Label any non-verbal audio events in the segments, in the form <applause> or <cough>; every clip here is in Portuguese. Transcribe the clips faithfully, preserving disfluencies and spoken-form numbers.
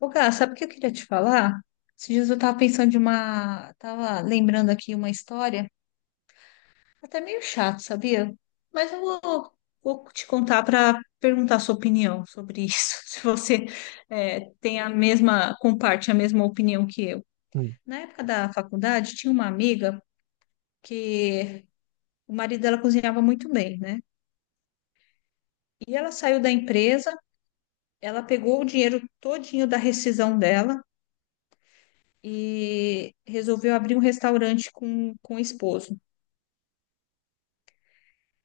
Ô, Gá, sabe o que eu queria te falar? Esses dias eu estava pensando de uma. Tava lembrando aqui uma história, até meio chato, sabia? Mas eu vou, vou te contar para perguntar a sua opinião sobre isso, <laughs> se você é, tem a mesma, comparte a mesma opinião que eu. Hum, Na época da faculdade, tinha uma amiga que o marido dela cozinhava muito bem, né? E ela saiu da empresa, ela pegou o dinheiro todinho da rescisão dela e resolveu abrir um restaurante com, com o esposo.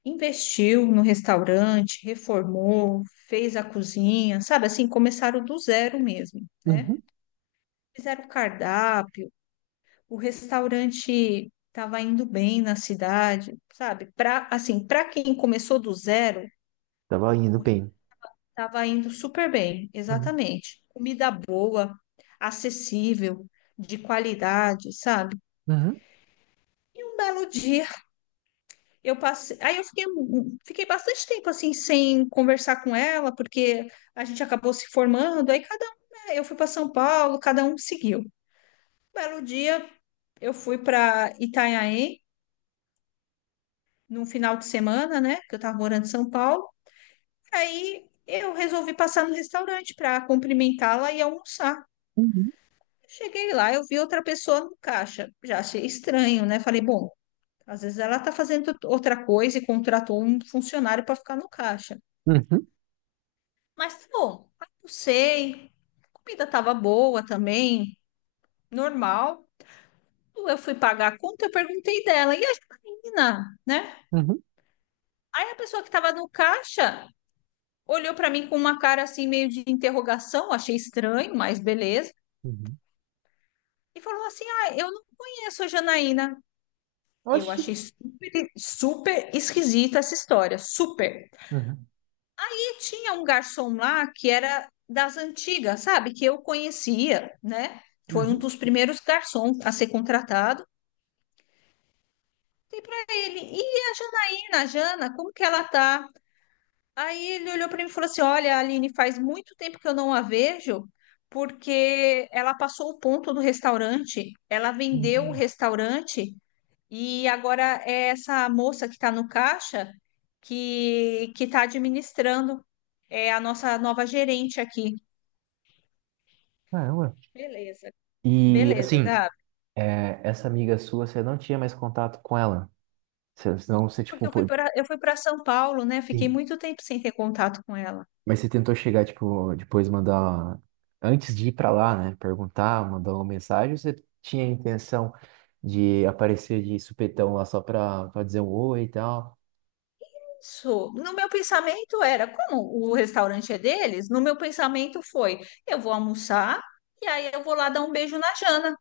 Investiu no restaurante, reformou, fez a cozinha, sabe assim, começaram do zero mesmo, né? uhum. Fizeram o cardápio, o restaurante estava indo bem na cidade, sabe? Para assim, para quem começou do zero, Tava indo bem. estava indo super bem, Uhum, exatamente. Comida boa, acessível, de qualidade, sabe? uhum, E um belo dia eu passei, aí eu fiquei, um, um, fiquei bastante tempo assim sem conversar com ela, porque a gente acabou se formando, aí cada um, né, eu fui para São Paulo, cada um seguiu. Um belo dia, eu fui para Itanhaém num final de semana, né, que eu estava morando em São Paulo. Aí eu resolvi passar no restaurante para cumprimentá-la e almoçar. uhum, Cheguei lá, eu vi outra pessoa no caixa. Já achei estranho, né? Falei, bom, às vezes ela está fazendo outra coisa e contratou um funcionário para ficar no caixa. uhum, Mas, pô, almocei, comida tava boa também, normal. Eu fui pagar a conta, eu perguntei dela, e a menina, né? uhum, Aí a pessoa que tava no caixa olhou pra mim com uma cara assim, meio de interrogação, achei estranho, mas beleza. uhum. E falou assim: "Ah, eu não conheço a Janaína". Eu Oxi. achei super, super esquisita essa história, super. Uhum, Tinha um garçom lá que era das antigas, sabe? Que eu conhecia, né? Foi um uhum, dos primeiros garçons a ser contratado. Dei para ele, e a Janaína, a Jana, como que ela tá? Aí ele olhou para mim e falou assim: "Olha, Aline, faz muito tempo que eu não a vejo, porque ela passou o ponto do restaurante, ela vendeu o uhum. restaurante, e agora é essa moça que está no caixa que que está administrando, é a nossa nova gerente aqui". Caramba. Beleza, E beleza, assim, Gabi. é, essa amiga sua, você não tinha mais contato com ela. Você- Senão você, É. Porque tipo, eu fui pô- para eu fui para São Paulo, né? Fiquei Sim. muito tempo sem ter contato com ela. Mas você tentou chegar, tipo, depois mandar. Antes de ir pra lá, né? Perguntar, mandar uma mensagem, ou você tinha a intenção de aparecer de supetão lá só pra, pra dizer um oi e tal. Isso. No meu pensamento era, como o restaurante é deles, no meu pensamento foi, eu vou almoçar e aí eu vou lá dar um beijo na Jana,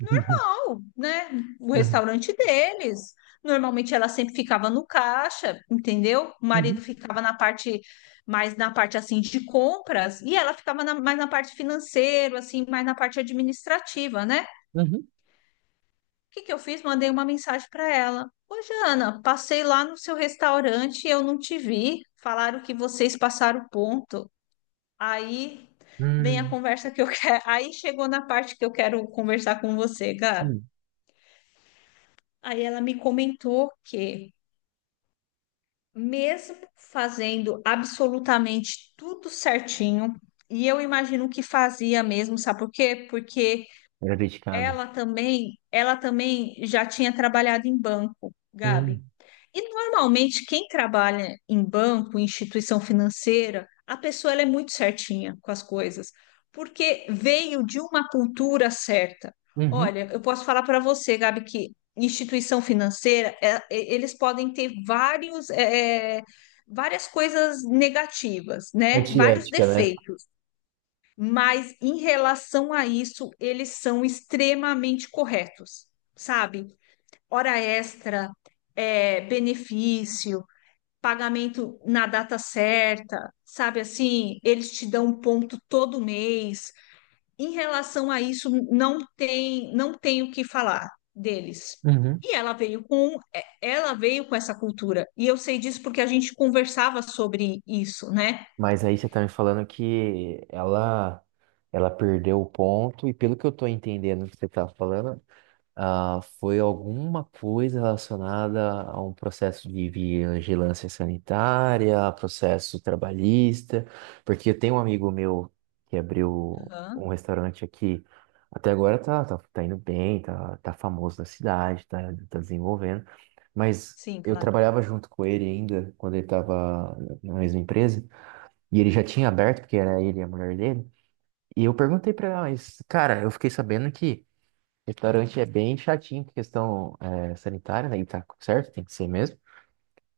<laughs> ó, né? O Uhum, restaurante deles. Normalmente ela sempre ficava no caixa, entendeu? O uhum, marido ficava na parte mais na parte assim de compras e ela ficava na- mais na parte financeira, assim, mais na parte administrativa, né? uhum, O que que eu fiz? Mandei uma mensagem para ela. Ô, Jana, passei lá no seu restaurante e eu não te vi. Falaram que vocês passaram o ponto. Aí uhum. vem a Hum. conversa que eu <laughs> quero. Aí chegou na parte que eu quero conversar com você, Gabi. Hum. Aí ela me comentou que, mesmo fazendo absolutamente tudo certinho, e eu imagino que fazia mesmo, sabe por quê? Porque Graviticado. ela também, ela também já tinha trabalhado em banco, Gabi. Hum. E normalmente quem trabalha em banco, em instituição financeira, a pessoa ela é muito certinha com as coisas, porque veio de uma cultura certa. Uhum. Olha, eu posso falar para você, Gabi, que instituição financeira, é- é- eles podem ter vários, é, é, várias coisas negativas, né? Vários Antiética, né? defeitos, mas em relação a isso, eles são extremamente corretos, sabe? Hora extra, é, benefício, pagamento na data certa, sabe assim, eles te dão um ponto todo mês. Em relação a isso, não tem, não tem o que falar deles. Uhum. E ela veio com, é, ela veio com essa cultura. E eu sei disso porque a gente conversava sobre isso, né? Mas aí você tá me falando que ela, ela perdeu o ponto, e pelo que eu tô entendendo que você tá falando, ah, foi alguma coisa relacionada a um processo de vigilância sanitária, processo trabalhista, porque eu tenho um amigo meu que abriu Aham. um restaurante aqui, até agora tá, tá, tá indo bem, tá, tá famoso na cidade, tá, tá desenvolvendo, mas Sim, eu claro. trabalhava junto com ele ainda, quando ele estava na mesma empresa, e ele já tinha aberto, porque era ele e a mulher dele, e eu perguntei pra ela, mas, cara, eu fiquei sabendo que restaurante é bem chatinho com questão eh, sanitária, né? E tá certo, tem que ser mesmo.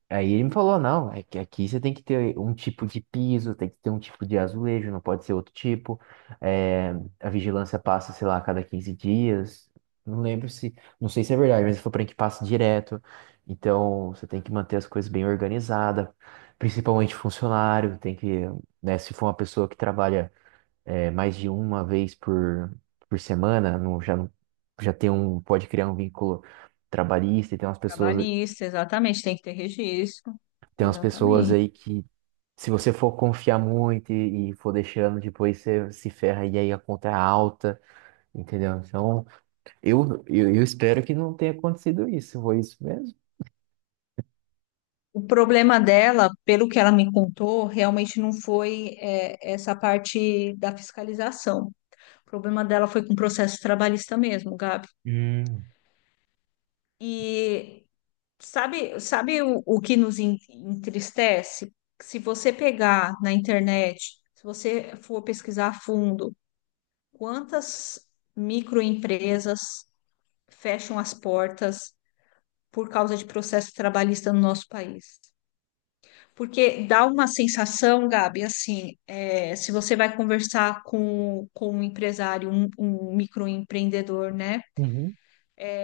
Aí ele me falou, não, é que aqui você tem que ter um tipo de piso, tem que ter um tipo de azulejo, não pode ser outro tipo. Eh, a vigilância passa, sei lá, a cada quinze dias. Não lembro se, não sei se é verdade, mas ele falou pra mim que passa direto. Então, você tem que manter as coisas bem organizadas, principalmente funcionário, tem que, né, se for uma pessoa que trabalha é, mais de uma vez por, por, semana, não, já, não- já tem um, pode criar um vínculo trabalhista e tem umas pessoas, Trabalhista, exatamente, tem que ter registro. tem umas pessoas Exatamente. aí que se você for confiar muito e, e for deixando, depois você se ferra e aí a conta é alta, entendeu? Então, eu, eu, eu espero que não tenha acontecido isso, foi isso mesmo? O problema dela, pelo que ela me contou, realmente não foi, é, essa parte da fiscalização. O problema dela foi com o processo trabalhista mesmo, Gabi. Hum, E sabe, sabe o, o que nos en- entristece? Se você pegar na internet, se você for pesquisar a fundo, quantas microempresas fecham as portas por causa de processo trabalhista no nosso país? Porque dá uma sensação, Gabi, assim, é, se você vai conversar com, com um empresário, um, um microempreendedor, né? uhum.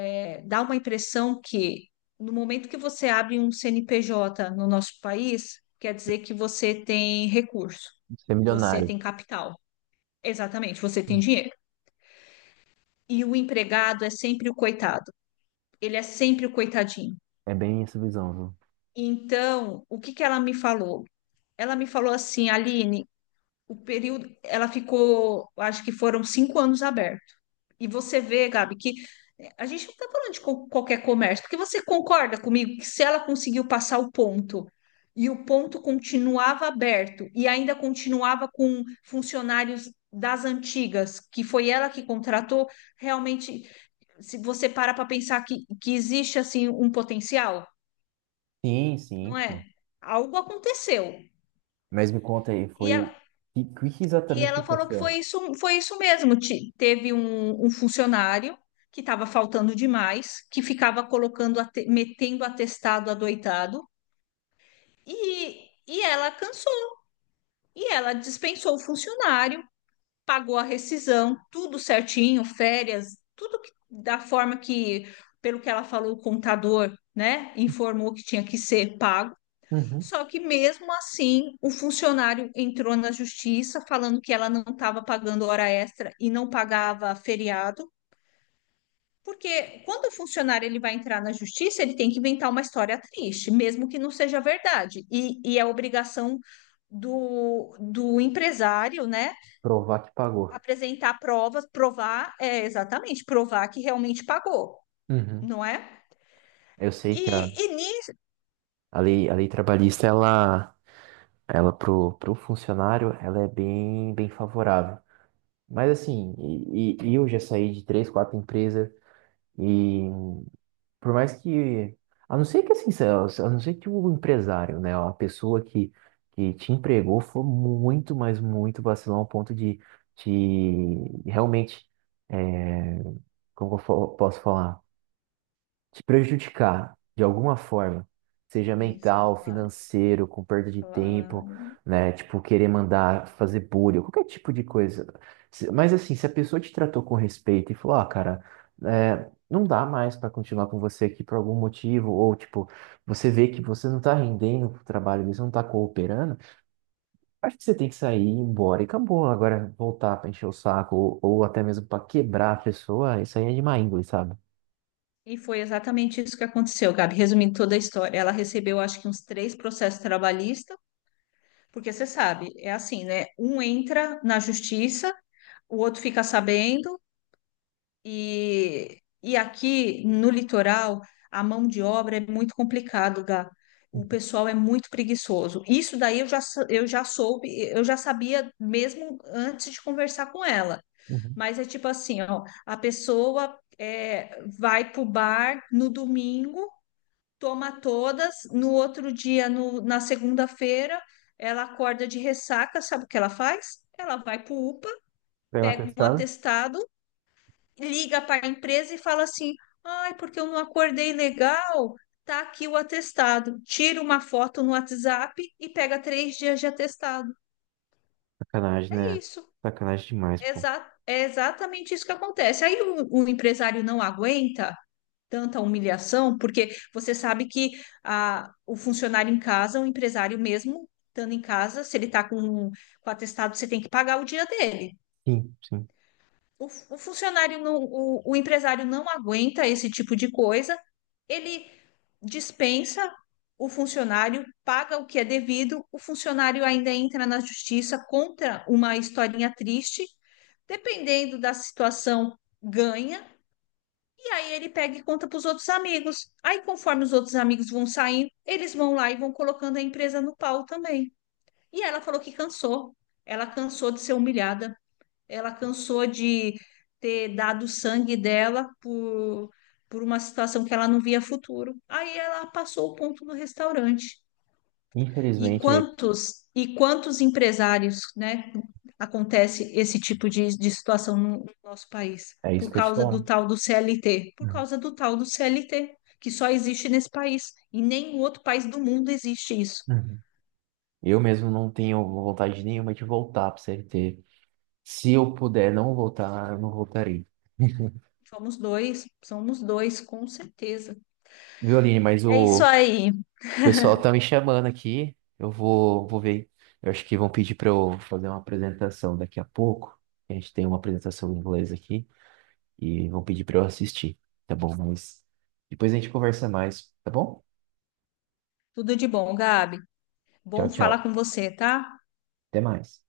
É, dá uma impressão que no momento que você abre um C N P J no nosso país, quer dizer que você tem recurso, Ser você milionário. tem capital. Exatamente, você tem dinheiro. E o empregado é sempre o coitado, ele é sempre o coitadinho. É bem essa visão, viu? Então, o que que ela me falou? Ela me falou assim, Aline, o período, ela ficou, acho que foram cinco anos aberto. E você vê, Gabi, que eh, a gente não está falando de co- qualquer comércio, porque você concorda comigo que se ela conseguiu passar o ponto e o ponto continuava aberto e ainda continuava com funcionários das antigas, que foi ela que contratou, realmente, se você para para pensar que, que existe assim um potencial, Sim, sim, não pô. é? Algo aconteceu. Mas me conta aí, E, foi. a- O que, que E exatamente ela falou que aconteceu? foi isso, foi isso mesmo. Ti- Teve um, um funcionário que estava faltando demais, que ficava colocando, ate- metendo atestado adoitado, e, e ela cansou. E ela dispensou o funcionário, pagou a rescisão, tudo certinho, férias, tudo que- da forma que, pelo que ela falou, o contador, né, informou que tinha que ser pago. Uhum. Só que mesmo assim, o funcionário entrou na justiça falando que ela não estava pagando hora extra e não pagava feriado, porque quando o funcionário ele vai entrar na justiça, ele tem que inventar uma história triste, mesmo que não seja verdade. E, e é obrigação do, do empresário, né, Provar que pagou. apresentar provas, provar, é, exatamente, provar que realmente pagou, Uhum. não é? Eu sei E, que a, e nisso. a lei, a lei trabalhista, ela, ela pro, pro funcionário, ela é bem, bem favorável. Mas assim, e, e- e eu já saí de três, quatro empresas e por mais que, a não ser que assim, se- a não ser que o empresário, né, a pessoa que, que te empregou foi muito, mas muito vacilão ao ponto de te realmente, é, como eu fo- posso falar? Te prejudicar de alguma forma, seja Sim, sim, mental, claro, financeiro, com perda de tempo, claro. né? Tipo, querer mandar fazer bullying, qualquer tipo de coisa. Se- Mas assim, se a pessoa te tratou com respeito e falou, ah, cara, é, não dá mais para continuar com você aqui por algum motivo, ou tipo, você vê que você não tá rendendo pro trabalho, você não tá cooperando, acho que você tem que sair, ir embora e acabou. Agora, voltar para encher o saco, ou, ou até mesmo para quebrar a pessoa, isso aí é de má índole, sabe? E foi exatamente isso que aconteceu, Gabi. Resumindo toda a história, ela recebeu acho que uns três processos trabalhistas, porque você sabe, é assim, né? Um entra na justiça, o outro fica sabendo, e, e aqui no litoral a mão de obra é muito complicado, Gá. O pessoal é muito preguiçoso. Isso daí eu já, sa- eu já soube, eu já sabia mesmo antes de conversar com ela. Uhum. Mas é tipo assim, ó, a pessoa é, vai pro bar no domingo, toma todas, no outro dia, no- na segunda-feira, ela acorda de ressaca, sabe o que ela faz? Ela vai para o U P A, Pega uma pega um testada. atestado, liga para a empresa e fala assim: "Ai, porque eu não acordei legal, tá aqui o atestado". Tira uma foto no WhatsApp e pega três dias de atestado. Sacanagem, É né? isso. Sacanagem demais, É pô. exa- é exatamente isso que acontece. Aí o o empresário não aguenta tanta humilhação, porque você sabe que a, o funcionário em casa, o empresário mesmo, estando em casa, se ele está com, com atestado, você tem que pagar o dia dele. Sim, sim. O, fu- o funcionário, não, o, o empresário não aguenta esse tipo de coisa, ele dispensa o funcionário, paga o que é devido, o funcionário ainda entra na justiça contra uma historinha triste, dependendo da situação, ganha e aí ele pega e conta para os outros amigos. Aí, conforme os outros amigos vão saindo, eles vão lá e vão colocando a empresa no pau também. E ela falou que cansou. Ela cansou de ser humilhada. Ela cansou de ter dado o sangue dela por, por uma situação que ela não via futuro. Aí ela passou o ponto no restaurante. E Infelizmente, quantos e quantos empresários, né, acontece esse tipo de, de situação no nosso país é isso por que eu te causa do falo. tal do C L T, por Uhum. causa do tal do C L T que só existe nesse país e nenhum outro país do mundo existe isso. Uhum. Eu mesmo não tenho vontade nenhuma de voltar pro C L T. Se eu puder não voltar, eu não voltarei. <laughs> Somos dois, somos dois, com certeza. Viu, Aline? Mas É isso o aí. pessoal tá me chamando aqui. Eu vou, vou ver. Eu acho que vão pedir para eu fazer uma apresentação daqui a pouco. A gente tem uma apresentação em inglês aqui e vão pedir para eu assistir, tá bom? Mas depois a gente conversa mais, tá bom? Tudo de bom, Gabi. Tchau, Bom falar tchau. com você, tá? Até mais.